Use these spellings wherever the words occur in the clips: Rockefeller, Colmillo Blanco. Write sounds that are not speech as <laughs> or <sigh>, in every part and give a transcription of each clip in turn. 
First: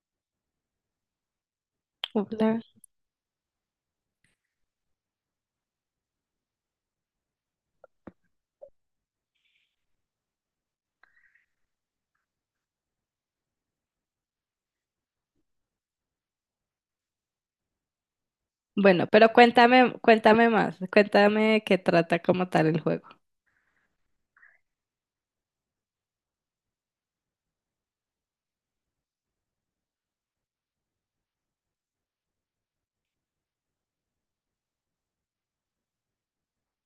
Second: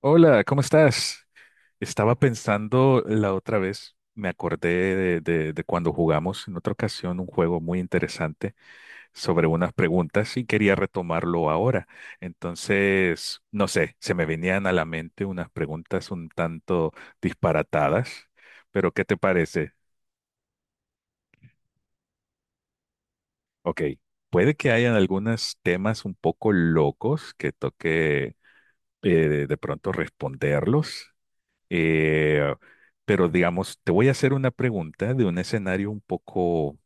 Hola, ¿cómo estás? Estaba Poplar. pensando la otra vez, me acordé de cuando jugamos en otra ocasión un juego muy interesante sobre unas preguntas y quería retomarlo ahora. Entonces, no sé, se me venían a la mente unas preguntas un tanto disparatadas, pero ¿qué Bueno, te pero parece? cuéntame más, cuéntame de qué trata como tal el juego, Ok, puede que hayan algunos temas un poco locos que toque de pronto responderlos. Eh, pero digamos, te voy a hacer una pregunta de un escenario un poco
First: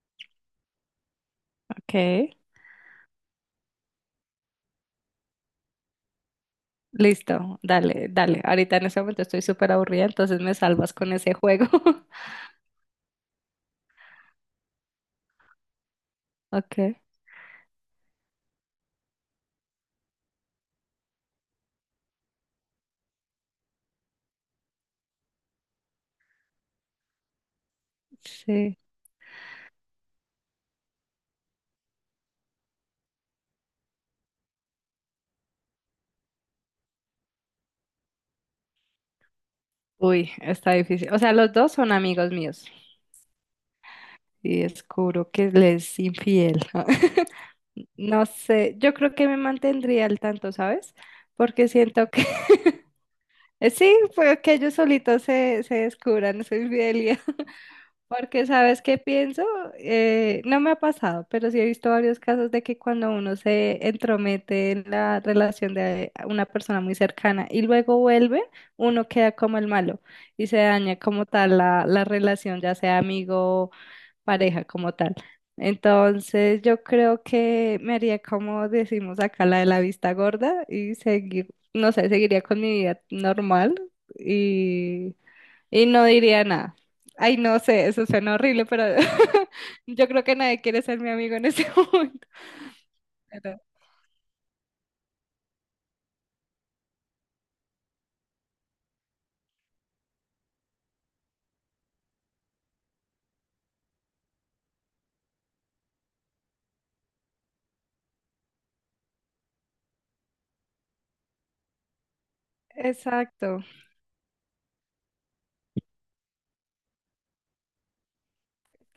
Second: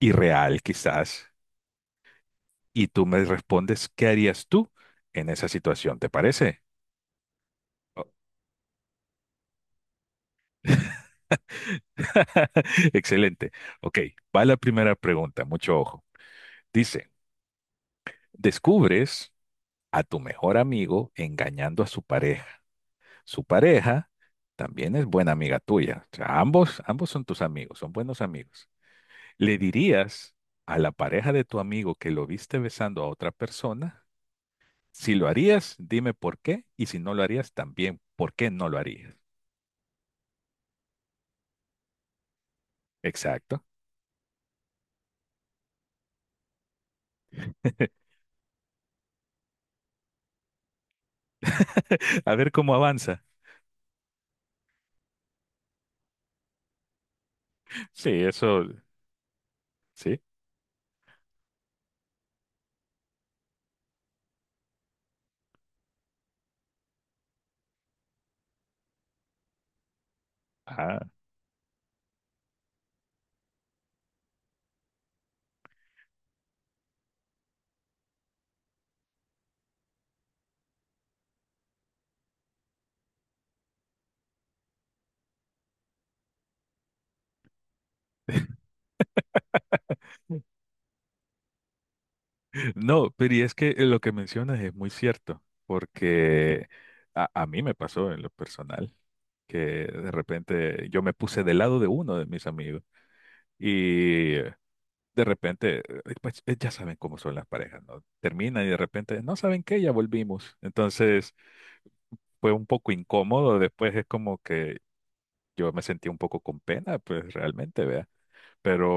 irreal quizás, ¿ok? y tú me respondes, ¿qué harías tú en esa situación? ¿Te parece? Listo, Oh. dale, dale. Ahorita en este momento estoy súper aburrida, entonces me salvas <laughs> con ese juego. <laughs> Excelente. Ok, va la primera pregunta, mucho ojo. Ok, Dice, descubres a tu mejor amigo engañando a su pareja. Su pareja también es buena amiga tuya. O sea, ambos son tus amigos, son buenos amigos. sí. ¿Le dirías a la pareja de tu amigo que lo viste besando a otra persona? Si lo harías, dime por qué. Y si no lo harías, también, ¿por qué no lo harías? Uy, está difícil. O sea, los dos son amigos míos Exacto. y descubro que le es infiel. <laughs> <laughs> No sé, yo creo que me mantendría al tanto, ¿sabes? Porque siento que A ver cómo avanza. <laughs> sí, fue que ellos solitos se descubran su infidelidad. Sí, Porque eso, sabes qué pienso. sí. No me ha pasado, pero sí he visto varios casos de que cuando uno se entromete en la relación de una persona muy cercana y luego vuelve, uno queda como el malo y se daña Ah. como tal la relación, ya sea amigo, pareja, como tal. Entonces yo creo que me haría, como decimos acá, la de la vista gorda y seguir, no sé, seguiría con mi vida normal y no diría nada. Ay, no sé, eso suena horrible, pero <laughs> yo creo que nadie quiere ser mi amigo en ese <laughs> momento. No, pero y es Pero- que lo que mencionas es muy cierto, porque a mí me pasó en lo personal, que de repente yo me puse del lado de uno de mis amigos. Y de repente, pues ya saben cómo son las parejas, ¿no? Terminan y de repente, no saben qué, ya volvimos. Entonces fue un poco incómodo, exacto. después es como que yo me sentí un poco con pena, pues realmente, vea,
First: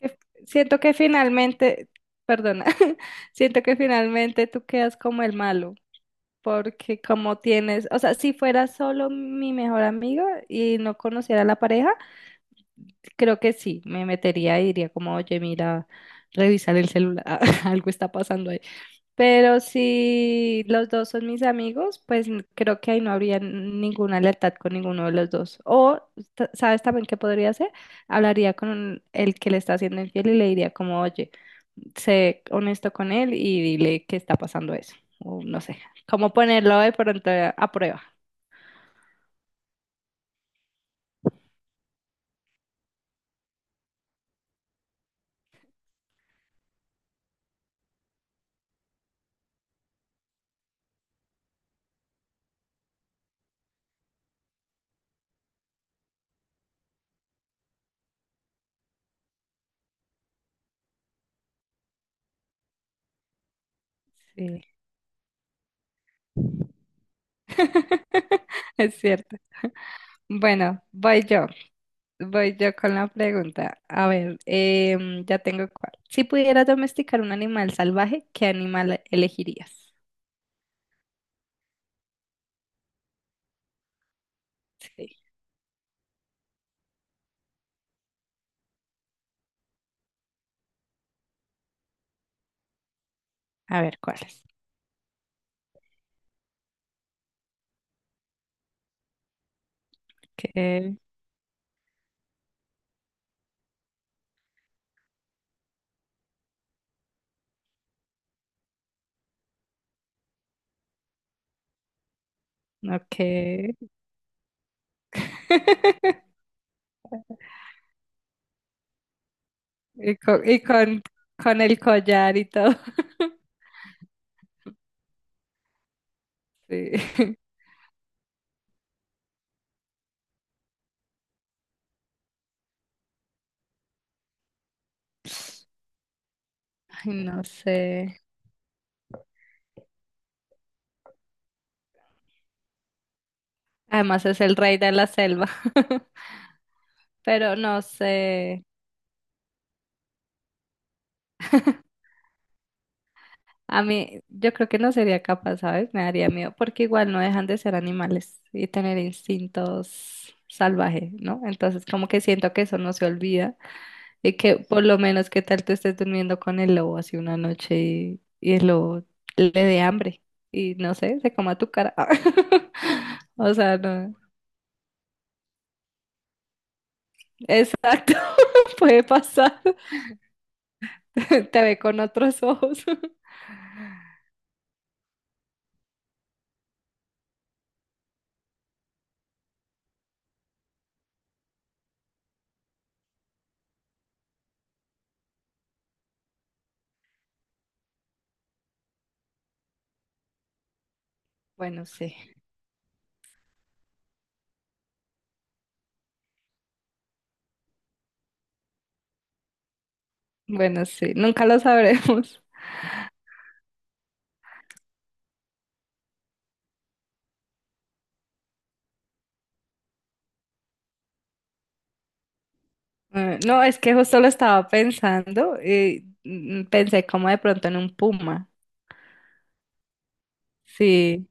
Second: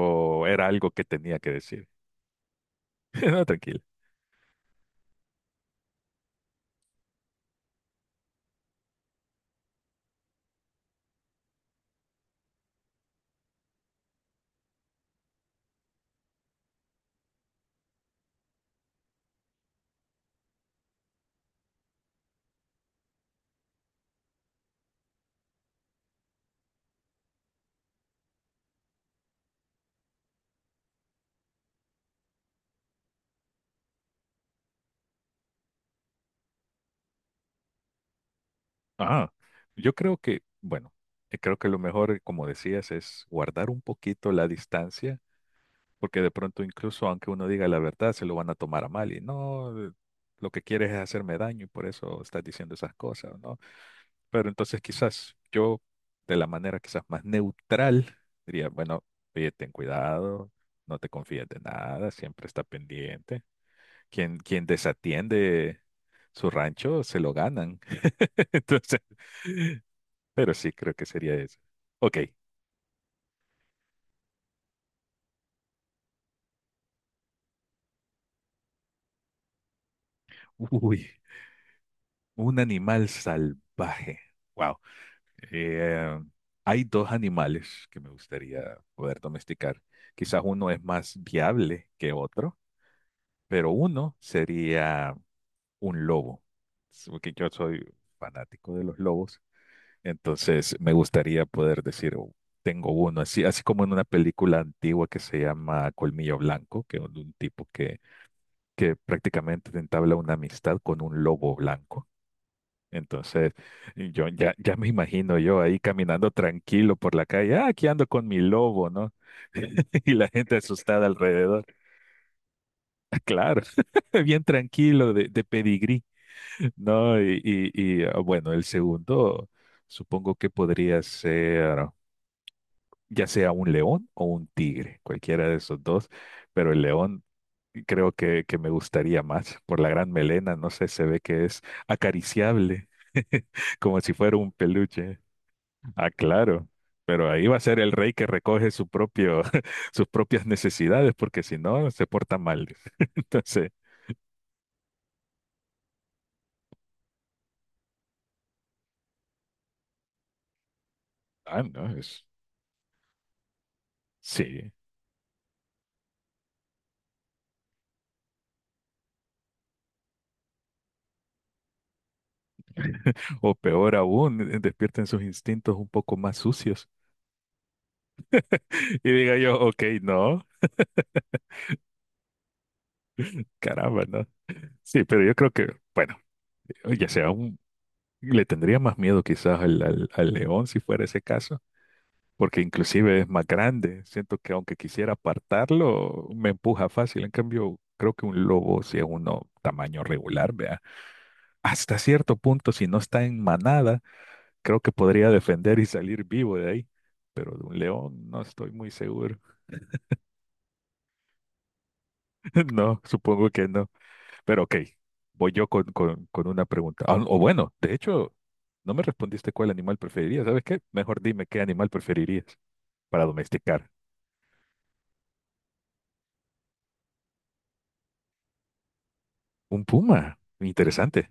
Que- era Siento algo que que tenía que decir. finalmente, perdona, <laughs> <laughs> No, siento que tranquilo. finalmente tú quedas como el malo, porque como tienes, o sea, si fuera solo mi mejor amigo y no conociera a la pareja, creo que sí, me metería y diría como, oye, mira, revisar el celular, <laughs> algo está pasando. Pero si los dos son mis amigos, pues creo que ahí no habría ninguna lealtad con ninguno de los dos. O, ¿sabes también qué podría hacer? Hablaría con el que le está haciendo infiel y le diría como, oye, sé honesto con él y dile que está pasando eso. O no sé, cómo ponerlo de pronto a prueba. Ah, yo creo que, bueno, creo que lo mejor, como decías, es guardar un poquito la distancia, porque de pronto incluso aunque uno diga la verdad, se lo van a tomar a mal y no, lo que quieres es hacerme daño y por eso estás diciendo esas cosas, ¿no? Pero entonces quizás yo, de la manera quizás más neutral, diría, bueno, oye, ten cuidado, no te confíes de nada, siempre está pendiente. Quien, Sí. quien desatiende su rancho, se lo ganan. <laughs> <laughs> Es Entonces, cierto. pero sí, Bueno, creo que voy sería yo. eso. Ok. Voy yo con la pregunta. A ver, ya tengo cuál. Si pudieras domesticar un animal salvaje, ¿qué animal elegirías? Uy, un animal salvaje. Wow. Sí. Eh, Hay dos animales que me gustaría poder domesticar. Quizás uno es más viable que otro, pero A ver, uno ¿cuál es? sería un lobo, es porque yo soy fanático de los lobos, entonces me ¿Qué? gustaría poder decir, "Oh, tengo uno, así, así como en una película antigua que se llama Colmillo Blanco, que es de un tipo que prácticamente entabla una amistad con un lobo blanco. ¿No Entonces, qué? ya me imagino yo ahí <laughs> caminando tranquilo por la calle, ah, aquí ando con mi lobo, ¿no? <laughs> Y Y la con, gente y con, asustada con alrededor. el collar y todo. <laughs> <laughs> Claro, <laughs> bien tranquilo, de pedigrí. No, Sí. Bueno, el segundo supongo que podría ser ya sea un león o un tigre, cualquiera de esos <laughs> dos, pero el Ay, león no creo sé. que me gustaría más por la gran melena, no sé, se ve que es acariciable, <laughs> como si Además fuera es un el rey de la peluche. selva. Ah, <laughs> claro, pero ahí va Pero a ser no el rey que sé. recoge su propio, <laughs> sus propias necesidades, porque si no, se porta mal. <laughs> Entonces, A mí, yo creo que no sería capaz, ¿sabes? Me daría miedo, porque igual no dejan de ser animales y tener instintos salvajes, ¿no? ah, no, Entonces, como que es, siento que eso no se olvida y que sí. por lo menos qué tal tú estés durmiendo con el lobo así una noche y el lobo le dé hambre y no sé, se coma tu cara. <laughs> O O sea, peor no. aún, despierten sus instintos un poco más sucios. Exacto, <laughs> <laughs> puede Y diga yo, pasar. ok, no, <laughs> Te ve con otros ojos. <laughs> caramba, no. Sí, pero yo creo que, bueno, ya sea un, le tendría más miedo quizás al león si fuera ese caso, porque inclusive es más grande. Siento que aunque quisiera apartarlo, me empuja fácil. En cambio, creo que un lobo, si es uno tamaño regular, vea, Bueno, hasta sí, cierto punto, si no está en manada, creo que podría defender y salir vivo de ahí. Pero de un león no estoy muy seguro. bueno, sí, nunca lo sabremos. <laughs> No, supongo que no. Pero ok, voy yo con una pregunta. Ah, o bueno, de hecho, no me respondiste cuál animal preferirías. ¿Sabes qué? Mejor dime qué animal preferirías para No, es domesticar. que justo lo estaba pensando y pensé como de pronto en un puma. Un puma. Sí, Interesante.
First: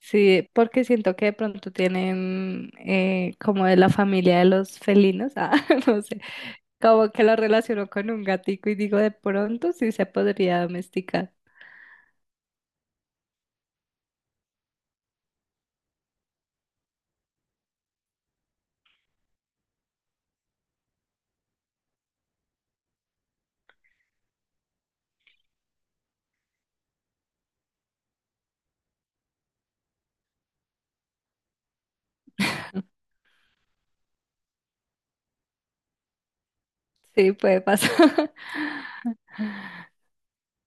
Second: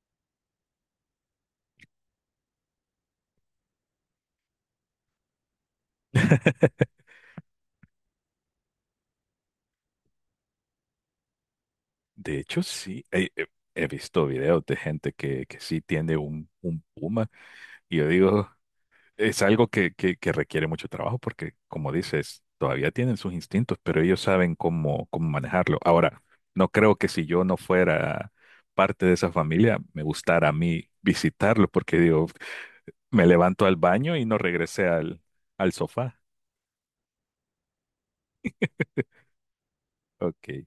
sí, porque siento que de pronto tienen como de la familia de los felinos, ah, <laughs> no sé, como que lo relaciono con un gatico y digo de pronto sí se podría domesticar. De hecho, sí. He visto videos de gente que sí tiene un puma. Y yo digo, es algo que requiere mucho trabajo porque, como dices, todavía tienen sus instintos, pero ellos saben cómo manejarlo. Ahora, no creo que si yo no fuera parte de esa familia, me gustara a mí visitarlo porque digo, me levanto al baño y no regresé al, al sofá. Sí, puede pasar. <laughs> <laughs> Ok. Y,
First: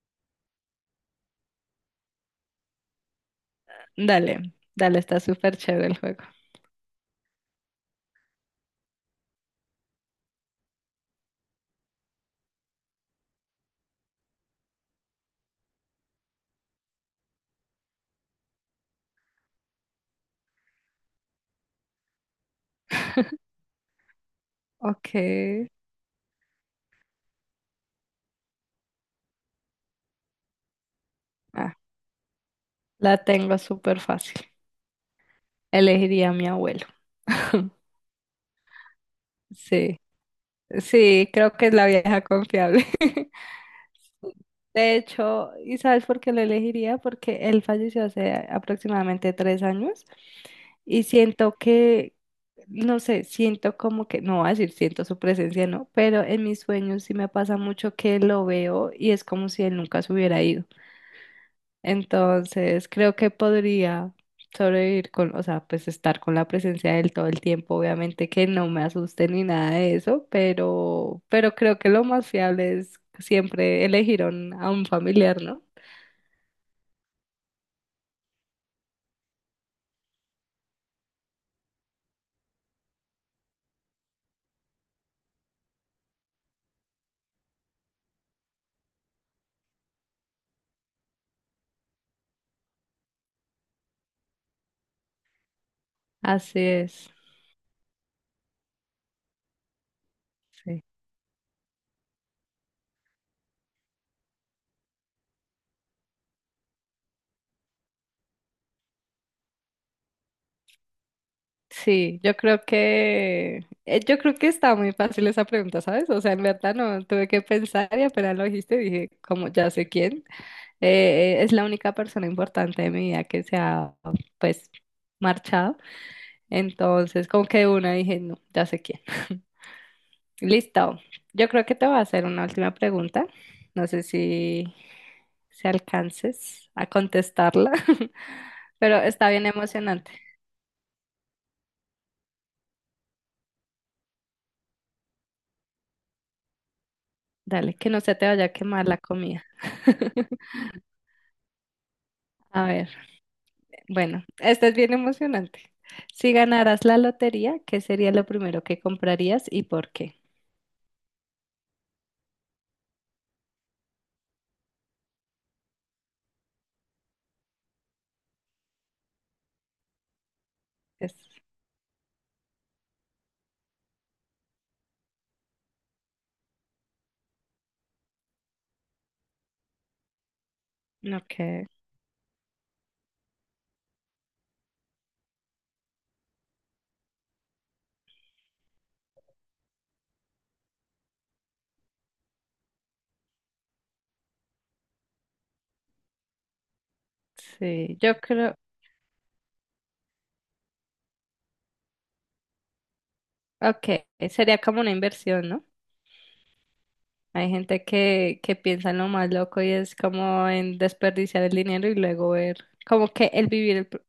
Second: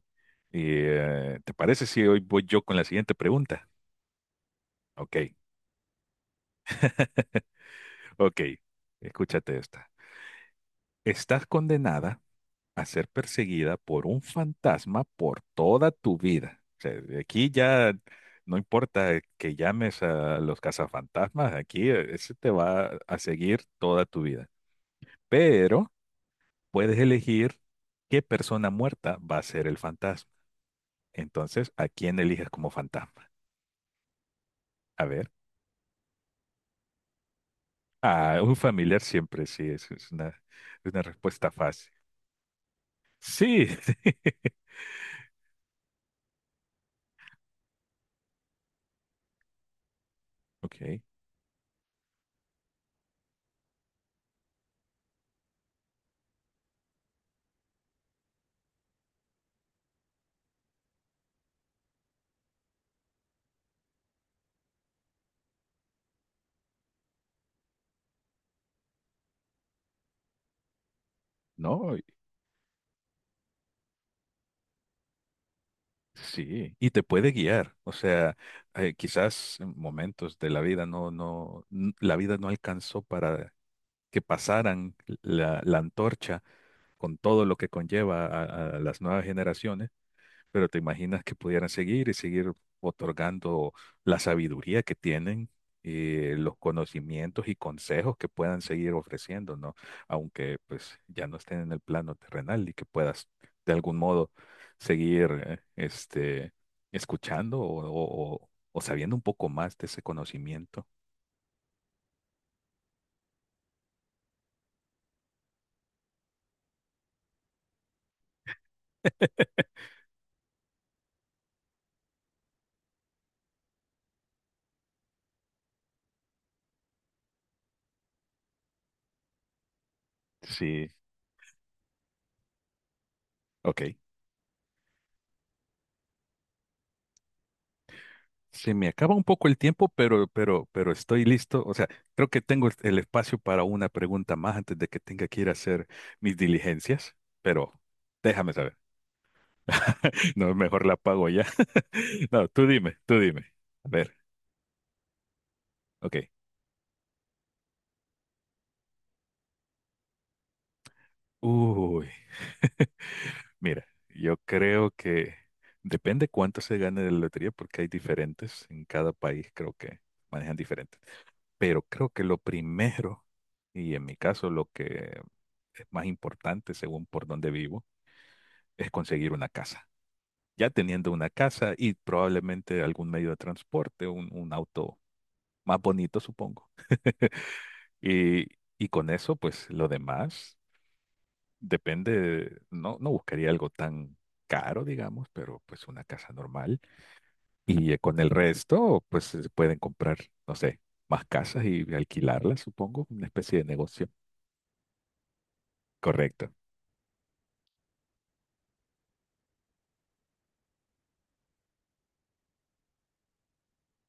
¿te parece si hoy voy yo con la siguiente pregunta? Dale, dale, Ok, está súper chévere el juego. ok. Escúchate esta. Estás condenada a ser perseguida por un fantasma por toda tu vida. O sea, de aquí ya no importa que llames a los cazafantasmas, aquí ese te va a seguir toda tu vida. Ok, Pero puedes elegir qué persona muerta va a ser el fantasma. Entonces, ah, ¿a quién eliges como la fantasma? tengo súper fácil. A ver, Elegiría a mi abuelo. <laughs> a un familiar siempre, sí, Sí. Es una Sí, respuesta creo que es la fácil. vieja confiable. <laughs> Sí, De hecho, ¿y sabes por qué lo elegiría? Porque él falleció hace aproximadamente 3 años <laughs> ok. y siento que, no sé, siento como que, no voy a decir siento su presencia, no, pero en mis sueños sí me pasa mucho que lo veo y es como si él nunca se hubiera ido. Entonces, creo que podría sobrevivir con, o sea, pues estar con la presencia de él todo el tiempo. Obviamente que no me asuste ni nada de eso, pero creo que No, lo más fiable es siempre elegir a un familiar, ¿no? sí, y te puede guiar. O sea, quizás en momentos de la vida no, no, n- la vida no alcanzó para que pasaran la, la antorcha con todo lo que conlleva a las nuevas generaciones. Pero te imaginas que pudieran seguir y seguir otorgando la sabiduría que tienen, los Así es. conocimientos y consejos que puedan seguir ofreciendo, ¿no? Aunque Sí, pues ya no estén en el plano terrenal y que puedas de algún modo seguir escuchando o sabiendo un poco más de ese conocimiento. Sí, yo creo que está muy fácil esa pregunta, ¿sabes? O sea, en verdad no tuve que pensar y apenas lo dijiste, dije, como ya sé quién, es la única persona importante de mi vida que se ha, pues, marchado. Entonces, como que de una dije, no, ya sé quién. <laughs> Sí, Listo. Yo creo que te voy a hacer una última pregunta. ok. No sé si alcances a contestarla, <laughs> Se me pero acaba un está bien poco el tiempo, emocionante. pero estoy listo. O sea, creo que tengo el espacio para una pregunta más antes de que tenga que ir a hacer mis diligencias, Dale, pero que no se te vaya déjame a saber. quemar la comida. <laughs> <laughs> No, mejor la pago ya. <laughs> No, A tú ver, dime, tú dime. A ver, bueno, esta es bien emocionante. ok. Si ganaras la lotería, ¿qué sería lo primero que comprarías y por qué? Uy, mira, yo creo que depende cuánto se gane de la lotería, porque hay diferentes en cada país, creo que manejan diferentes. Es, Pero creo que lo primero, y en mi caso lo que es más importante según por donde vivo, es conseguir una casa. Ya teniendo una ok, casa y probablemente algún medio de transporte, un auto más bonito, supongo. Y, y con eso, pues lo demás depende, no, no buscaría algo tan caro, digamos, pero pues una casa normal. Y sí, yo con el creo, resto, pues se pueden comprar, no sé, más casas y alquilarlas, supongo, una especie de ok, negocio. sería como una inversión, ¿no? Correcto. Hay gente que piensa en lo más loco y es como en desperdiciar el dinero y luego ver, como que el vivir el, pr-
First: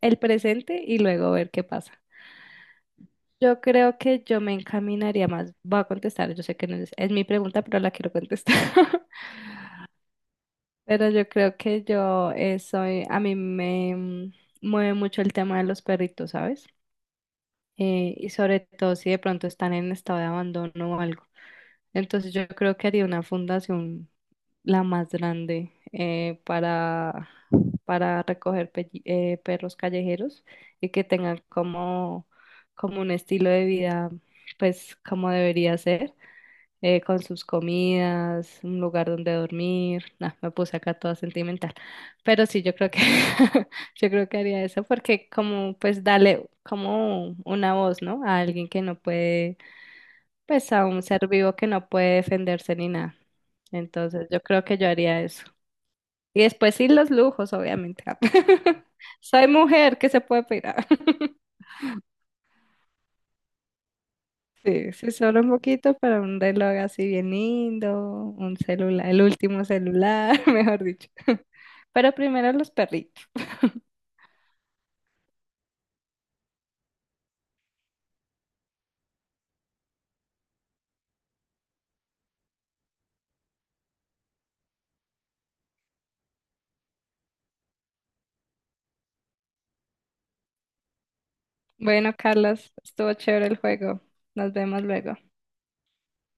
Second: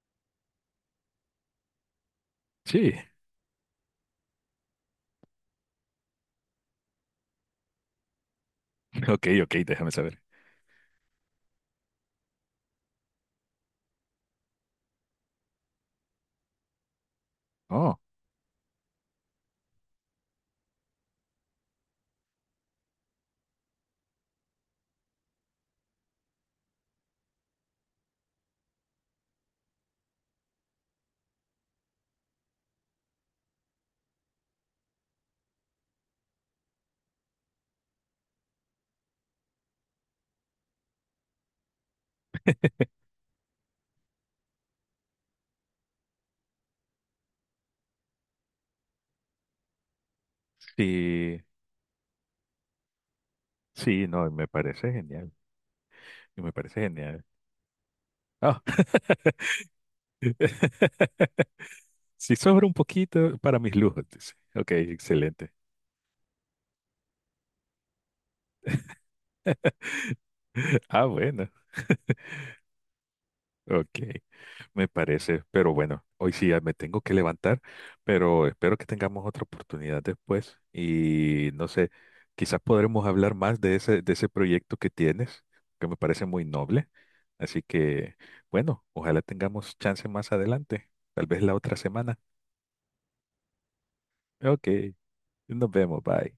el presente y luego ver qué pasa. Sí, Yo creo que yo me encaminaría más, voy a contestar, yo sé que no es mi pregunta, pero la quiero contestar. <laughs> <laughs> ok, ok, déjame saber. Pero yo creo que a mí me mueve mucho el tema de los perritos, ¿sabes? Oh, Y sobre todo si de pronto están en estado de abandono o algo. Entonces yo creo que haría una fundación la más grande para recoger perros callejeros y que tengan como un estilo de vida, pues como debería ser, con sus comidas, un lugar donde dormir. Nah, me puse acá toda sentimental. Pero sí, <laughs> yo creo que <laughs> yo creo que haría eso porque como pues darle como una voz, ¿no? A alguien que no puede pues a un ser sí, vivo que no puede defenderse ni nada. sí, no, Entonces yo me creo que yo parece haría genial. eso. Y Me después parece sí los genial. lujos, obviamente. Ah, <laughs> Soy mujer, ¿qué se puede pedir? <laughs> <laughs> si sobra un poquito para mis lujos, dice. Ok, Sí, sí, solo un excelente. poquito para un reloj así bien lindo, un celular, el último celular, <laughs> mejor <laughs> Ah, dicho. bueno, <laughs> Pero primero los perritos. ok, me parece. Pero bueno, hoy sí ya me tengo que levantar, pero espero que tengamos otra oportunidad después y no sé, quizás podremos hablar más de ese proyecto que tienes, que me parece muy noble. Así que, bueno, ojalá tengamos chance más adelante, tal vez la otra Bueno, semana. Carlos, estuvo chévere el juego. Nos Ok, vemos luego. nos vemos, bye.